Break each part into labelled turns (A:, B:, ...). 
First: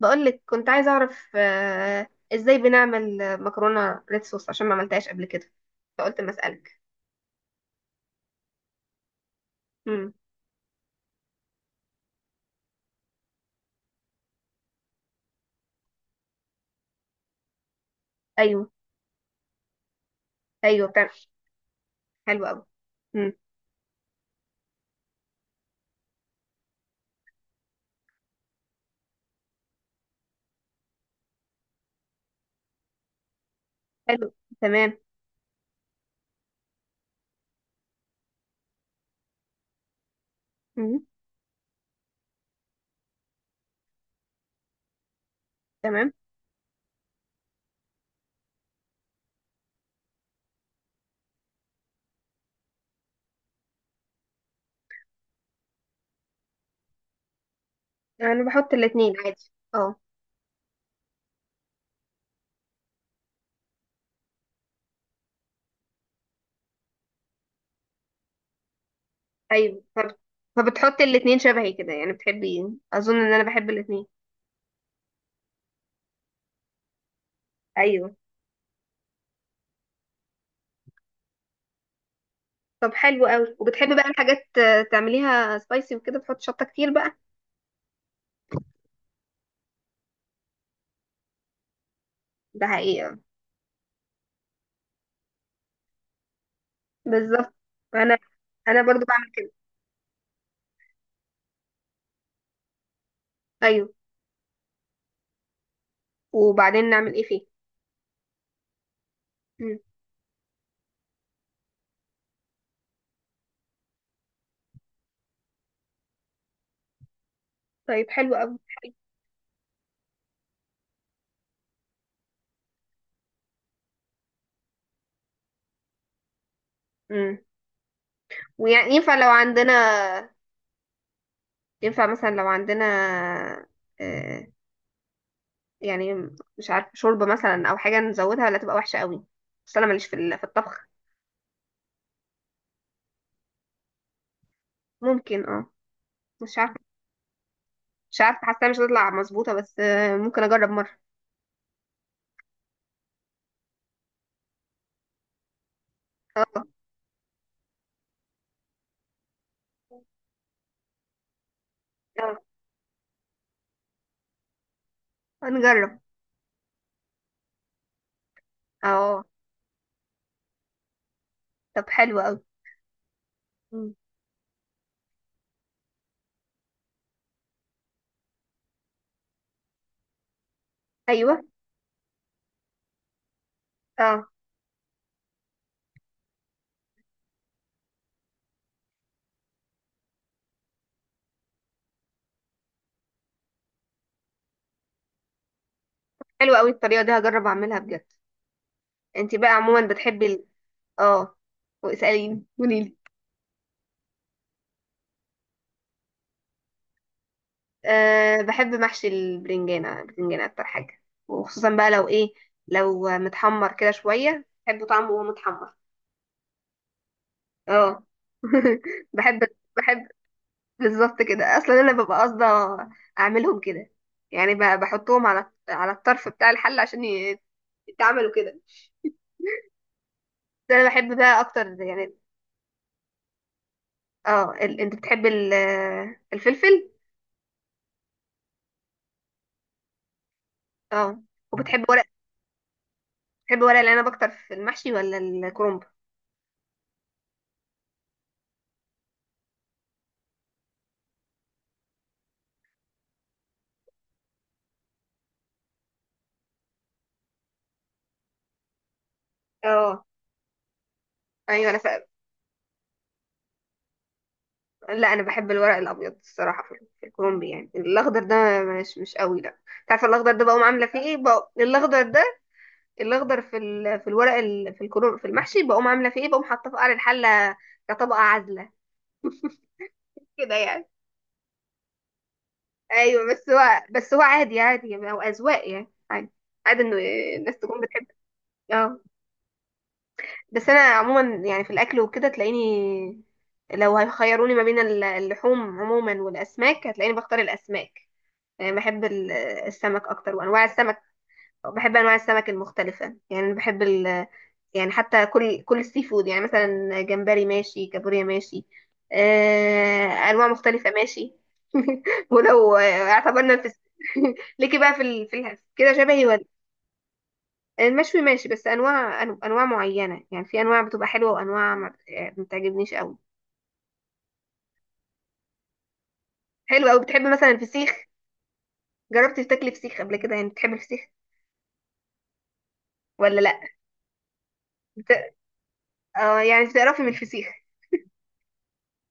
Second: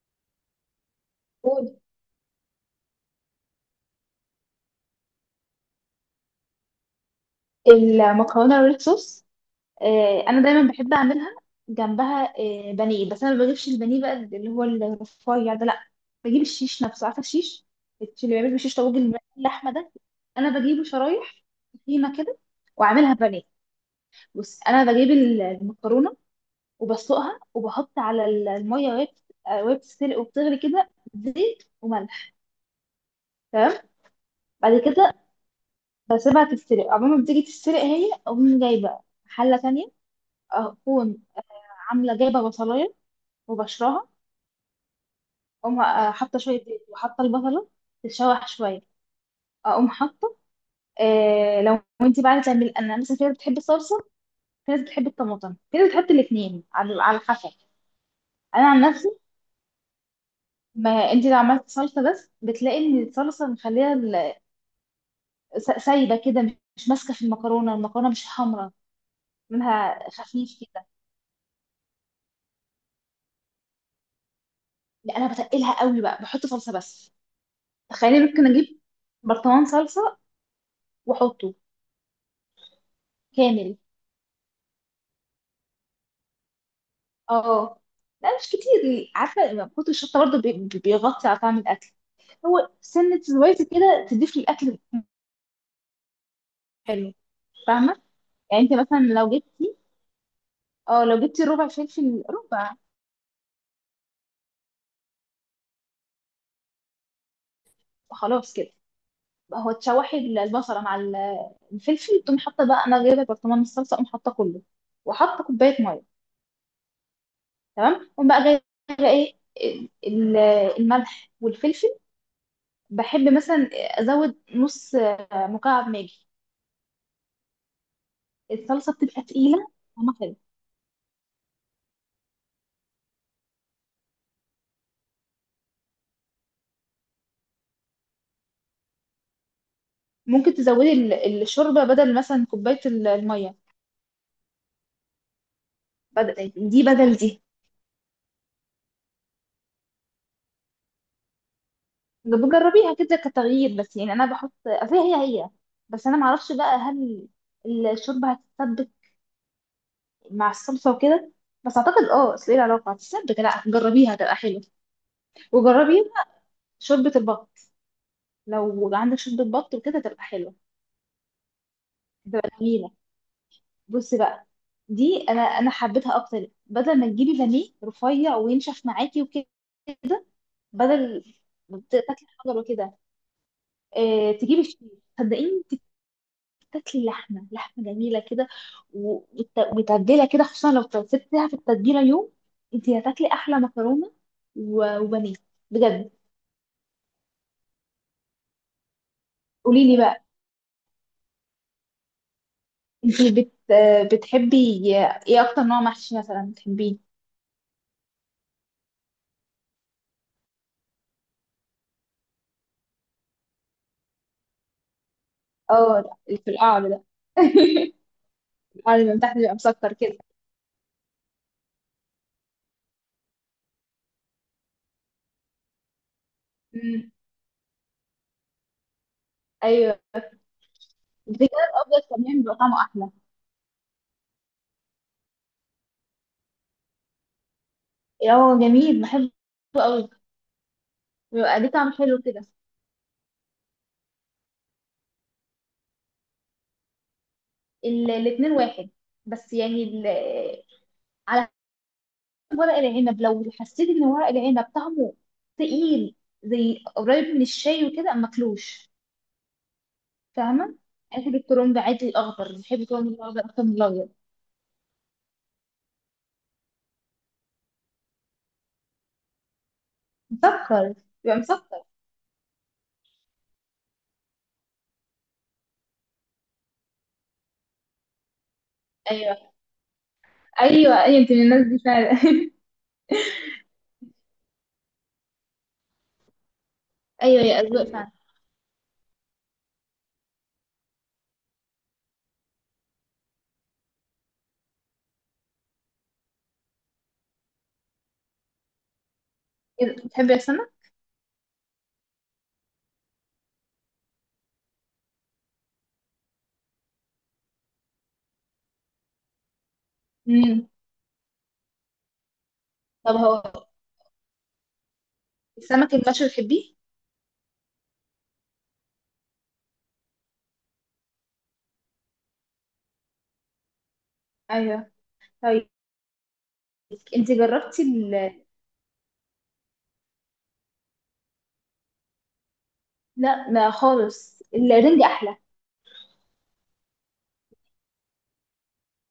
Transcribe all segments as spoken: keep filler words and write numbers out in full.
A: بقولك، كنت عايزة أعرف
B: قول.
A: آه، إزاي بنعمل آه، مكرونة ريد صوص عشان ما عملتهاش قبل كده، فقلت ما أسألك.
B: المكرونه الريد صوص،
A: مم.
B: آه، انا دايما بحب اعملها جنبها، آه، بانيه. بس انا ما بجيبش البانيه بقى اللي هو الرفيع ده، لا. بجيب الشيش نفسه. عارفه الشيش اللي بيعمل
A: أيوه.
B: بالشيش طاووق الم- اللحمه ده. انا بجيبه
A: أيوه بتعمل.
B: شرايح تخينه كده،
A: حلو أوي.
B: واعملها
A: مم.
B: بانيه. بص، انا بجيب ال- المكرونه وبسلقها، وبحط على ال- الميه وهي بت- آه، وهي بتتسلق وبتغلي كده زيت وملح. تمام.
A: حلو.
B: بعد
A: تمام.
B: كده بسيبها تتسلق، عمال ما بتيجي تتسلق هي اقوم جايبه حله تانية،
A: مم.
B: اكون عامله جايبه بصلايه وبشرها. اقوم آه،
A: تمام.
B: حاطه شويه زيت وحاطه البصله، تتشوح شويه، اقوم حاطه. آه لو انت بقى تعمل، انا مثلا في ناس بتحب الصلصه، في ناس بتحب الطماطم، في ناس بتحط الاثنين، على على حسب.
A: أنا
B: انا
A: بحط
B: عن نفسي،
A: الاتنين عادي، أه.
B: ما انت لو عملت صلصه بس بتلاقي ان الصلصه مخليها ال- س- سايبه كده، مش ماسكه في المكرونه، المكرونه مش حمراء
A: أيوه،
B: منها،
A: طب
B: خفيف كده.
A: فبتحطي الاتنين شبهي كده يعني؟ بتحبي، أظن إن أنا بحب الاتنين.
B: لا، انا بتقلها قوي بقى، بحط صلصه بس.
A: أيوه.
B: تخيلي، ممكن اجيب برطمان صلصه واحطه
A: طب حلو أوي،
B: كامل.
A: وبتحبي بقى الحاجات آه، تعمليها سبايسي وكده، بتحط شطة كتير بقى؟
B: اه. لا مش كتير، عارفه كتر الشطه برضه بي- بي- بيغطي على طعم الاكل.
A: ده
B: هو
A: حقيقة.
B: سنه زويته كده تضيف للاكل. حلو.
A: بالظبط.
B: فاهمه.
A: أنا
B: يعني انت
A: أنا
B: مثلا
A: برضو بعمل
B: لو
A: كده.
B: جبتي، اه لو جبتي ربع فلفل، ربع.
A: أيوه. وبعدين نعمل إيه فيه؟
B: خلاص كده بقى، هو تشوحي البصله مع ال- الفلفل، تقوم حاطه بقى، انا جايبه برطمان الصلصه اقوم حاطه كله، وحاطه كوبايه ميه.
A: طيب
B: تمام. اقوم
A: حلو
B: بقى
A: قوي.
B: جايبه ايه، ال- الملح والفلفل. بحب مثلا ازود نص مكعب ماجي،
A: امم
B: الصلصه
A: ويعني ينفع
B: بتبقى
A: لو
B: تقيله،
A: عندنا،
B: طعمها حلو.
A: ينفع مثلا لو عندنا آه يعني، مش عارف شوربة مثلا او حاجة نزودها، ولا تبقى وحشة قوي؟ بس انا ماليش في ال- في
B: ممكن
A: الطبخ.
B: تزودي ال- الشوربه بدل مثلا كوبايه ال- الميه،
A: ممكن اه
B: بدل
A: مش عارفة.
B: دي، بدل دي.
A: مش عارفة، حاسة مش هتطلع مظبوطة، بس آه ممكن اجرب مرة.
B: بجربيها كده كتغيير، بس يعني انا بحط، أصل هي هي هي. بس انا معرفش
A: اه.
B: بقى هل الشوربه هتتسبك مع الصلصه وكده، بس اعتقد اه. اصل ايه العلاقه هتتسبك، لا جربيها تبقى حلوه.
A: اه، نجرب.
B: وجربي شوربه البط، لو عندك
A: اه.
B: شوربه بط وكده تبقى حلوه،
A: طب حلو قوي.
B: تبقى جميله.
A: مم.
B: بصي بقى، دي انا انا حبيتها اكتر، بدل ما تجيبي بانيه رفيع وينشف معاكي وكده، بدل
A: ايوه.
B: ما تاكلي حجر وكده،
A: اه.
B: آه، تجيبي الشيش. صدقيني، انت بتاكلي لحمه، لحمه جميله كده، و- وت- ومتبله كده، خصوصا لو سبتيها في التتبيله يوم، انت هتاكلي احلى مكرونه و- وبانيه بجد.
A: حلو قوي، الطريقة دي هجرب اعملها بجد. انتي بقى
B: قولي
A: عموما
B: لي بقى،
A: بتحبي ال...؟ اه. واسأليني، قوليلي.
B: انت بت آه، بتحبي ايه اكتر، نوع محشي مثلا بتحبيه؟
A: أه، بحب محشي البرنجانة، البرنجانة أكتر حاجة. وخصوصا بقى لو إيه، لو متحمر كده شوية بحب طعمه وهو متحمر.
B: اه ده، اللي في القعر ده.
A: اه.
B: القعر اللي من تحت
A: بحب.
B: بيبقى مسكر
A: بحب.
B: كده.
A: بالظبط كده، أصلا أنا ببقى قاصدة أعملهم كده. يعني ب- بحطهم على على الطرف بتاع الحل عشان
B: مم.
A: ي- يتعملوا كده.
B: ايوه.
A: بس أنا بحب بقى
B: بتجيب
A: أكتر
B: الابيض
A: يعني.
B: كمان بيبقى طعمه احلى.
A: اه ال... أنت بتحب ال... الفلفل.
B: اه جميل، بحبه قوي،
A: اه.
B: بيبقى ليه
A: وبتحب
B: طعم
A: ورق
B: حلو كده.
A: بتحب ورق العنب أكتر في المحشي ولا الكرنب؟
B: ال- الاتنين واحد، بس يعني ال... على حسب. ورق العنب لو حسيت ان ورق العنب طعمه تقيل، زي قريب من الشاي وكده، ما اكلوش،
A: اه.
B: فاهمه. انا بحب
A: ايوه انا
B: الكرنب عادي الاخضر، بحب الكرنب الاخضر اكتر من الابيض.
A: لا، انا بحب الورق الابيض الصراحه، في في الكرومبي يعني الاخضر ده مش مش قوي لا. تعرف الاخضر ده بقوم عامله
B: مسكر،
A: فيه ايه؟
B: يبقى
A: بقوم
B: مسكر.
A: الاخضر ده، الاخضر في ال... في الورق ال... في الكروم، في المحشي بقوم عامله فيه ايه؟ بقوم حاطاه في قعر الحله كطبقه عازله،
B: ايوه.
A: كده يعني.
B: ايوه، ايوه، انت من الناس دي فعلا.
A: ايوه، بس هو بس هو عادي، عادي يعني، هو اذواق يعني، عادي، عادي انه
B: ايوه،
A: الناس
B: يا
A: تكون
B: اذواق
A: بتحب.
B: فعلا.
A: اه. بس انا عموما يعني في الاكل وكده تلاقيني، لو هيخيروني ما بين ال- اللحوم عموما والاسماك، هتلاقيني بختار الاسماك. يعني بحب ال-
B: كده
A: السمك
B: بتحبي
A: اكتر وانواع
B: السمك.
A: السمك. بحب انواع السمك المختلفه، يعني بحب ال... يعني حتى كل كل السي فود، يعني مثلا جمبري ماشي، كابوريا ماشي، آه، انواع
B: امم.
A: مختلفه ماشي. ولو آه،
B: طب هو
A: اعتبرنا في ليكي بقى في ال... في ال... كده
B: السمك
A: شبهي
B: المشوي
A: ولا؟
B: بتحبيه؟
A: المشوي ماشي، بس انواع أن- انواع معينه، يعني في انواع بتبقى حلوه، وانواع ما بت- آه، ما بتعجبنيش قوي.
B: ايوه. طيب،
A: حلو قوي، بتحب
B: انت
A: مثلا
B: جربتي
A: الفسيخ؟
B: ال...
A: جربتي تاكلي فسيخ قبل كده يعني؟ بتحبي الفسيخ ولا
B: لا
A: لا؟
B: ما خالص، الرنج
A: بت...
B: احلى.
A: اه يعني بتقرفي من الفسيخ.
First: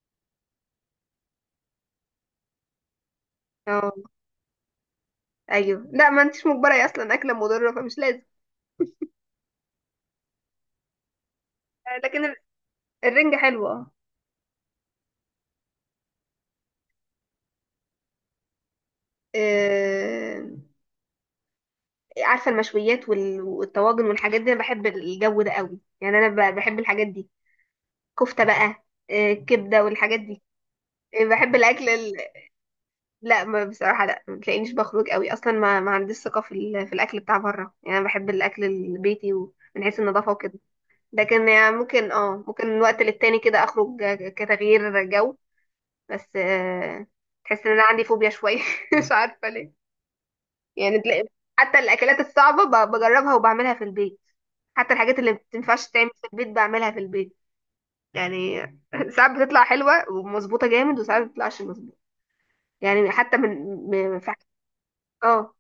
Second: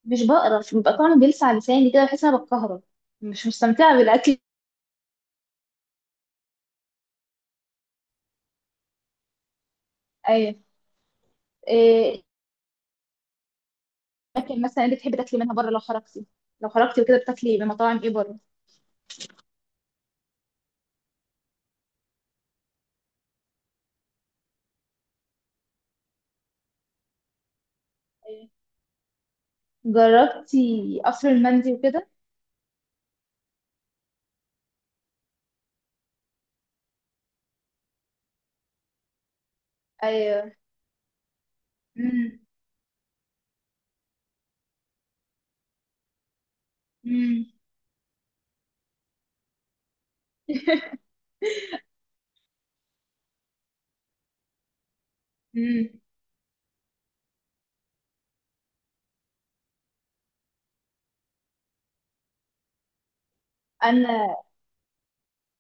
B: مش بقرف، بيبقى طعمه بيلسع لساني كده، بحس ان انا بتكهرب، مش
A: اه.
B: مستمتعه بالاكل.
A: ايوه، لا ما انتش مجبره، هي اصلا اكله مضره فمش لازم.
B: ايه؟
A: آه،
B: إيه،
A: لكن ال- الرنجة حلوه.
B: الاكل مثلا انت بتحبي تاكلي منها بره لو خرجتي؟ لو خرجتي وكده بتاكلي من مطاعم ايه بره؟
A: اه. آه، عارفه المشويات وال- والطواجن والحاجات دي، انا بحب الجو ده قوي، يعني انا ب- بحب الحاجات دي. كفته
B: إيه.
A: بقى، آه، كبده والحاجات دي.
B: جربتي
A: آه،
B: قصر
A: بحب
B: المندي
A: الاكل
B: وكده؟
A: ال... لا ما بصراحه، لا ما تلاقينيش بخرج قوي اصلا. ما, ما عنديش ثقه في ال... في الاكل بتاع بره يعني، انا بحب الاكل البيتي ومن حيث النظافه
B: ايوه.
A: وكده. لكن يعني ممكن،
B: امم.
A: اه، ممكن من وقت للتاني كده اخرج، آه، كتغيير جو. بس آه،
B: امم.
A: تحس ان انا عندي فوبيا شويه، مش عارفه ليه. يعني تلاقي حتى الاكلات الصعبه ب- بجربها وبعملها في البيت. حتى الحاجات اللي ما
B: امم.
A: بتنفعش تعمل في البيت بعملها في البيت، يعني. ساعات بتطلع حلوه ومظبوطه جامد، وساعات ما بتطلعش مظبوطه. يعني حتى من من- في-
B: انا
A: اه،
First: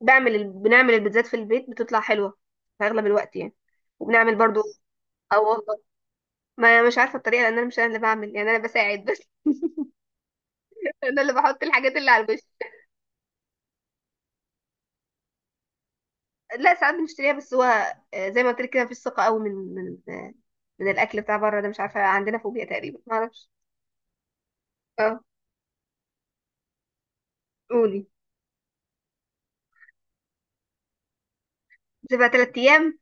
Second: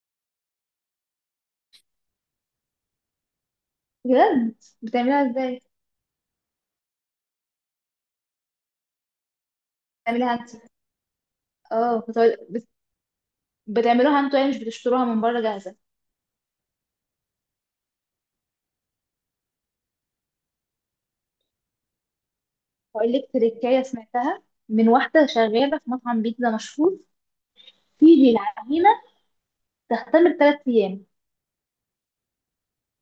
A: بعمل ال- بنعمل البيتزات في البيت، بتطلع حلوه في اغلب الوقت يعني. وبنعمل
B: بجد،
A: برضو.
B: بتعمليها
A: اه
B: ازاي؟
A: والله ما مش عارفه الطريقه، لان انا مش انا اللي بعمل يعني، انا بساعد بس.
B: بتعمليها انت؟
A: انا اللي بحط الحاجات
B: اه،
A: اللي على
B: بتقول-
A: الوش.
B: بت- بتعملوها انتوا يعني، مش بتشتروها من بره جاهزه؟
A: لا ساعات بنشتريها، بس هو آه، زي ما قلت لك كده، مفيش ثقة قوي من من آه، من الأكل بتاع بره ده، مش عارفة، عندنا فوبيا تقريبا،
B: هقول لك
A: معرفش.
B: تريكايه سمعتها من
A: اه.
B: واحده شغاله في مطعم بيتزا مشهور،
A: قولي.
B: في العجينه تختم بثلاث ايام.
A: تبقى تلات أيام.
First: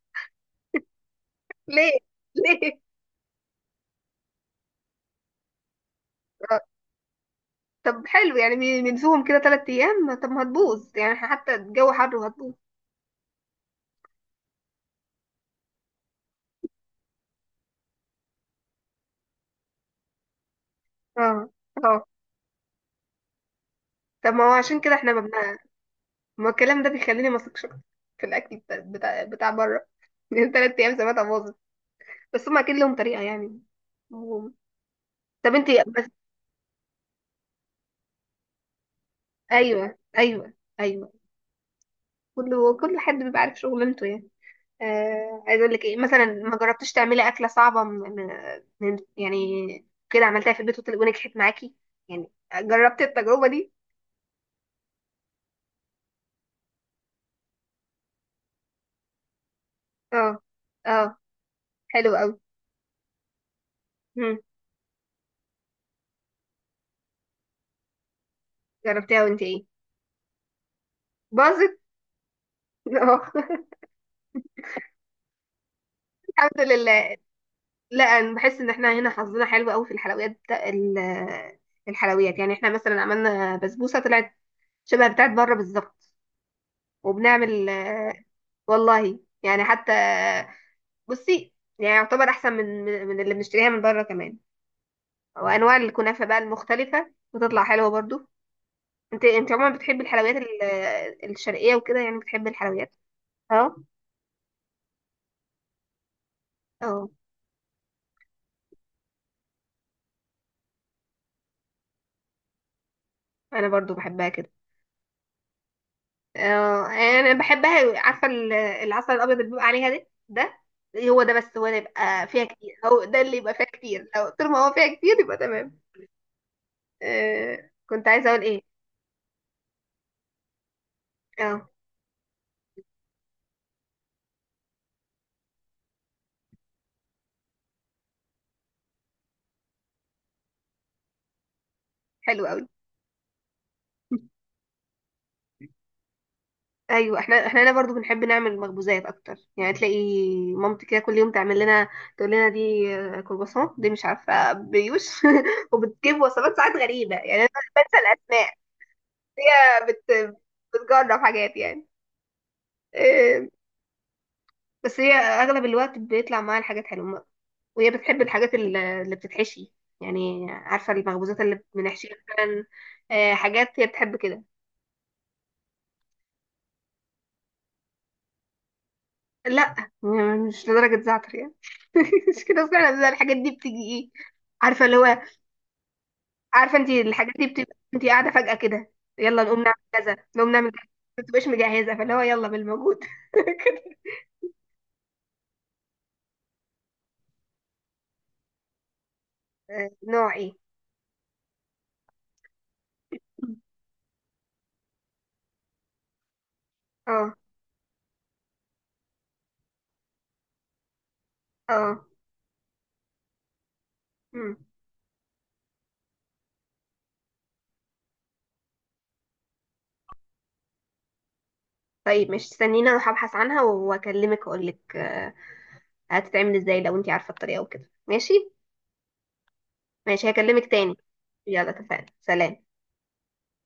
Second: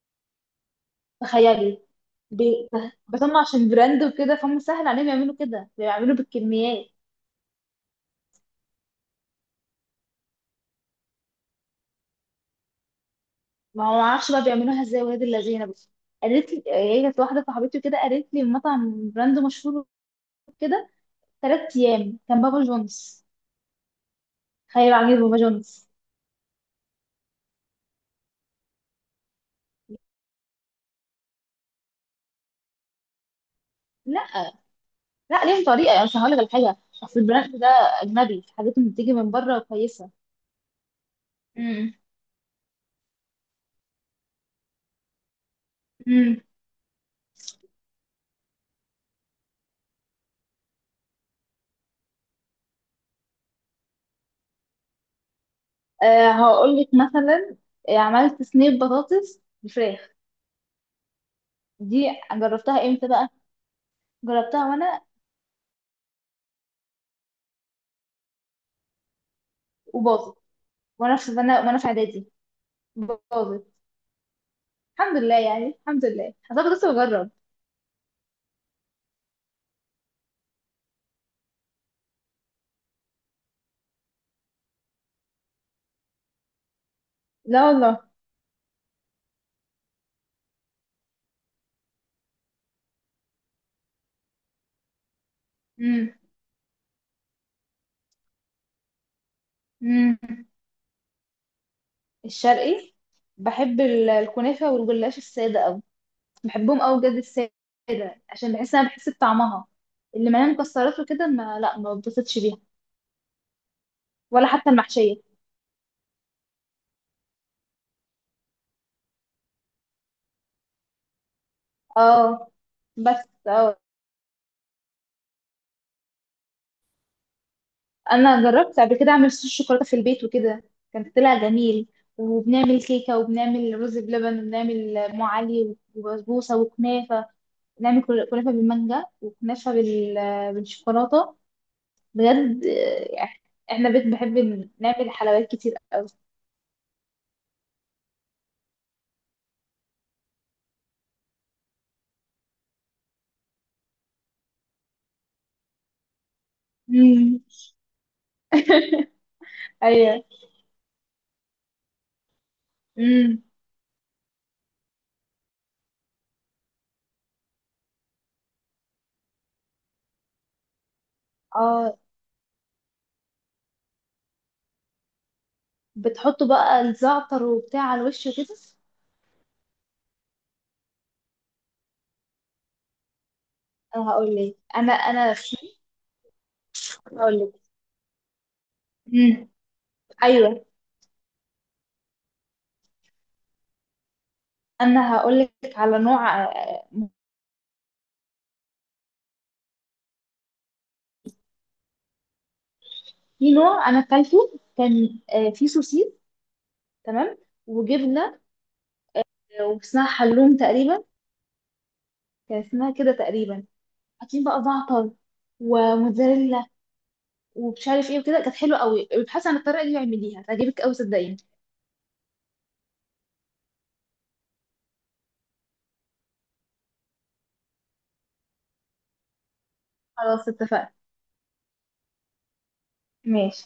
B: تخيلي.
A: ليه؟
B: ب-
A: ليه؟
B: بس هم عشان براند وكده فهم سهل عليهم يعملوا كده، بيعملوا
A: آه،
B: بالكميات.
A: طب حلو، يعني بن- بنسوهم كده تلات أيام؟ طب ما هتبوظ يعني، إحنا حتى الجو حر وهتبوظ.
B: ما هو معرفش بقى بيعملوها ازاي ولاد اللذينه. بس قالت لي هي، كانت واحده صاحبتي وكده، قالت لي مطعم براند مشهور كده،
A: اه.
B: ثلاث
A: اه
B: ايام كان بابا جونز.
A: طب، ما هو عشان
B: تخيل،
A: كده احنا
B: عامل بابا
A: ببنا...
B: جونز.
A: ما الكلام ده بيخليني ما اثقش في الأكل بتاع بتاع, بتاع بره، لأن تلات أيام سمعتها باظت. بس هما أكيد لهم طريقة يعني.
B: لا. لا،
A: طب
B: ليهم
A: انتي
B: طريقه
A: بس.
B: يعني، مش هقول لك الحاجه، اصل البراند ده اجنبي، حاجات اللي بتيجي من بره
A: ايوه.
B: كويسه.
A: ايوه. ايوه.
B: امم.
A: كله كل حد بيبقى عارف شغلانته يعني. آه، عايز اقول لك ايه مثلا،
B: امم.
A: ما جربتش تعملي اكله صعبه من من يعني، كده عملتها في البيت وطل- ونجحت معاكي، يعني جربتي التجربه دي؟
B: أه هقول لك مثلا، آه، عملت صينيه بطاطس بالفراخ
A: اه. اه.
B: دي.
A: حلو قوي.
B: جربتها امتى بقى؟
A: مم.
B: جربتها وانا،
A: جربتيها وانت ايه؟
B: وباظت. وانا في وانا
A: باظت.
B: وانا في اعدادي.
A: اه.
B: باظت. الحمد لله يعني، الحمد لله،
A: الحمد
B: انا كنت لسه
A: لله.
B: بجرب.
A: لا، انا بحس ان احنا هنا حظنا حلو قوي في الحلويات بتا- ال- الحلويات، يعني. احنا مثلا عملنا بسبوسه طلعت شبه بتاعت بره بالظبط.
B: لا
A: وبنعمل
B: والله.
A: آه، والله يعني حتى، بصي، يعني يعتبر احسن من من من اللي بنشتريها من بره كمان. وانواع
B: امم.
A: الكنافه بقى المختلفه بتطلع حلوه برضو. انت انت عموما بتحبي
B: امم.
A: الحلويات ال- الشرقيه وكده، يعني بتحبي
B: الشرقي،
A: الحلويات؟ اه.
B: بحب ال- الكنافه والجلاش الساده قوي. بحبهم قوي
A: اه
B: بجد، الساده، عشان بحس، انا بحس بطعمها. اللي مليانه مكسرات وكده، ما، لا، ما بتبسطش بيها،
A: انا برضو بحبها
B: ولا
A: كده.
B: حتى المحشيه.
A: اه انا بحبها. عارفه ال- العسل الابيض اللي بيبقى عليها ده ده، هو ده. بس هو ده يبقى فيها
B: اه.
A: كتير، هو ده
B: بس
A: اللي يبقى فيها
B: اه،
A: كتير، لو طول ما هو فيها كتير يبقى تمام. آه، كنت عايزه اقول
B: انا
A: ايه.
B: جربت قبل كده اعمل صوص شوكولاته في البيت وكده، كان طلع
A: اه
B: جميل. وبنعمل كيكه، وبنعمل رز بلبن، وبنعمل ام علي، وبسبوسه، وكنافه. بنعمل كل- كنافه بالمانجا، وكنافه بال... بالشوكولاته
A: حلو قوي.
B: بجد. آه، احنا بيت بحب نعمل حلويات كتير قوي.
A: ايوه، احنا احنا هنا برضو بنحب نعمل مخبوزات اكتر. يعني تلاقي مامتي كده كل يوم تعمل لنا، تقول لنا دي آه، كرواسون، دي مش عارفه بيوش. وبتجيب وصفات ساعات غريبه، يعني
B: امم.
A: انا بنسى الاسماء. هي
B: ايوه.
A: بت... بتجرب حاجات يعني،
B: امم.
A: آه، بس هي اغلب الوقت بيطلع معاها الحاجات حلوه. وهي بتحب الحاجات ال- اللي بتتحشي، يعني عارفه المخبوزات اللي
B: اه،
A: بنحشيها مثلا. آه، حاجات هي بتحب كده.
B: بتحطوا بقى الزعتر وبتاع على الوش وكده؟
A: لا م- مش لدرجة زعتر يعني. مش كده اصلا، بيبقى الحاجات دي بتيجي ايه،
B: انا هقول لك
A: عارفة
B: انا
A: اللي هو،
B: انا في
A: عارفة انت الحاجات
B: هقول
A: دي
B: لك.
A: بتبقى انت قاعدة فجأة كده، يلا
B: امم.
A: نقوم نعمل كذا، نقوم
B: ايوه،
A: نعمل كذا، ما بتبقاش مجهزة، فاللي هو يلا بالموجود.
B: انا هقول لك على نوع، آه،
A: آه، نوع ايه؟
B: في نوع انا اكلته، كان آه، فيه سوسيس.
A: اه.
B: تمام. وجبنه، آه، واسمها حلوم تقريبا،
A: اه.
B: كان اسمها كده تقريبا. حاطين
A: مم.
B: بقى زعتر وموتزاريلا ومش عارف ايه وكده، كانت حلوه قوي. ابحثي عن الطريقه دي واعمليها، تعجبك قوي صدقيني.
A: طيب، مش استنينا اروح ابحث عنها واكلمك اقول لك آه، هتتعمل ازاي، لو انت عارفة الطريقة وكده ماشي. ماشي،
B: خلاص
A: هكلمك
B: اتفقنا.
A: تاني. يلا اتفقنا، سلام.
B: ماشي.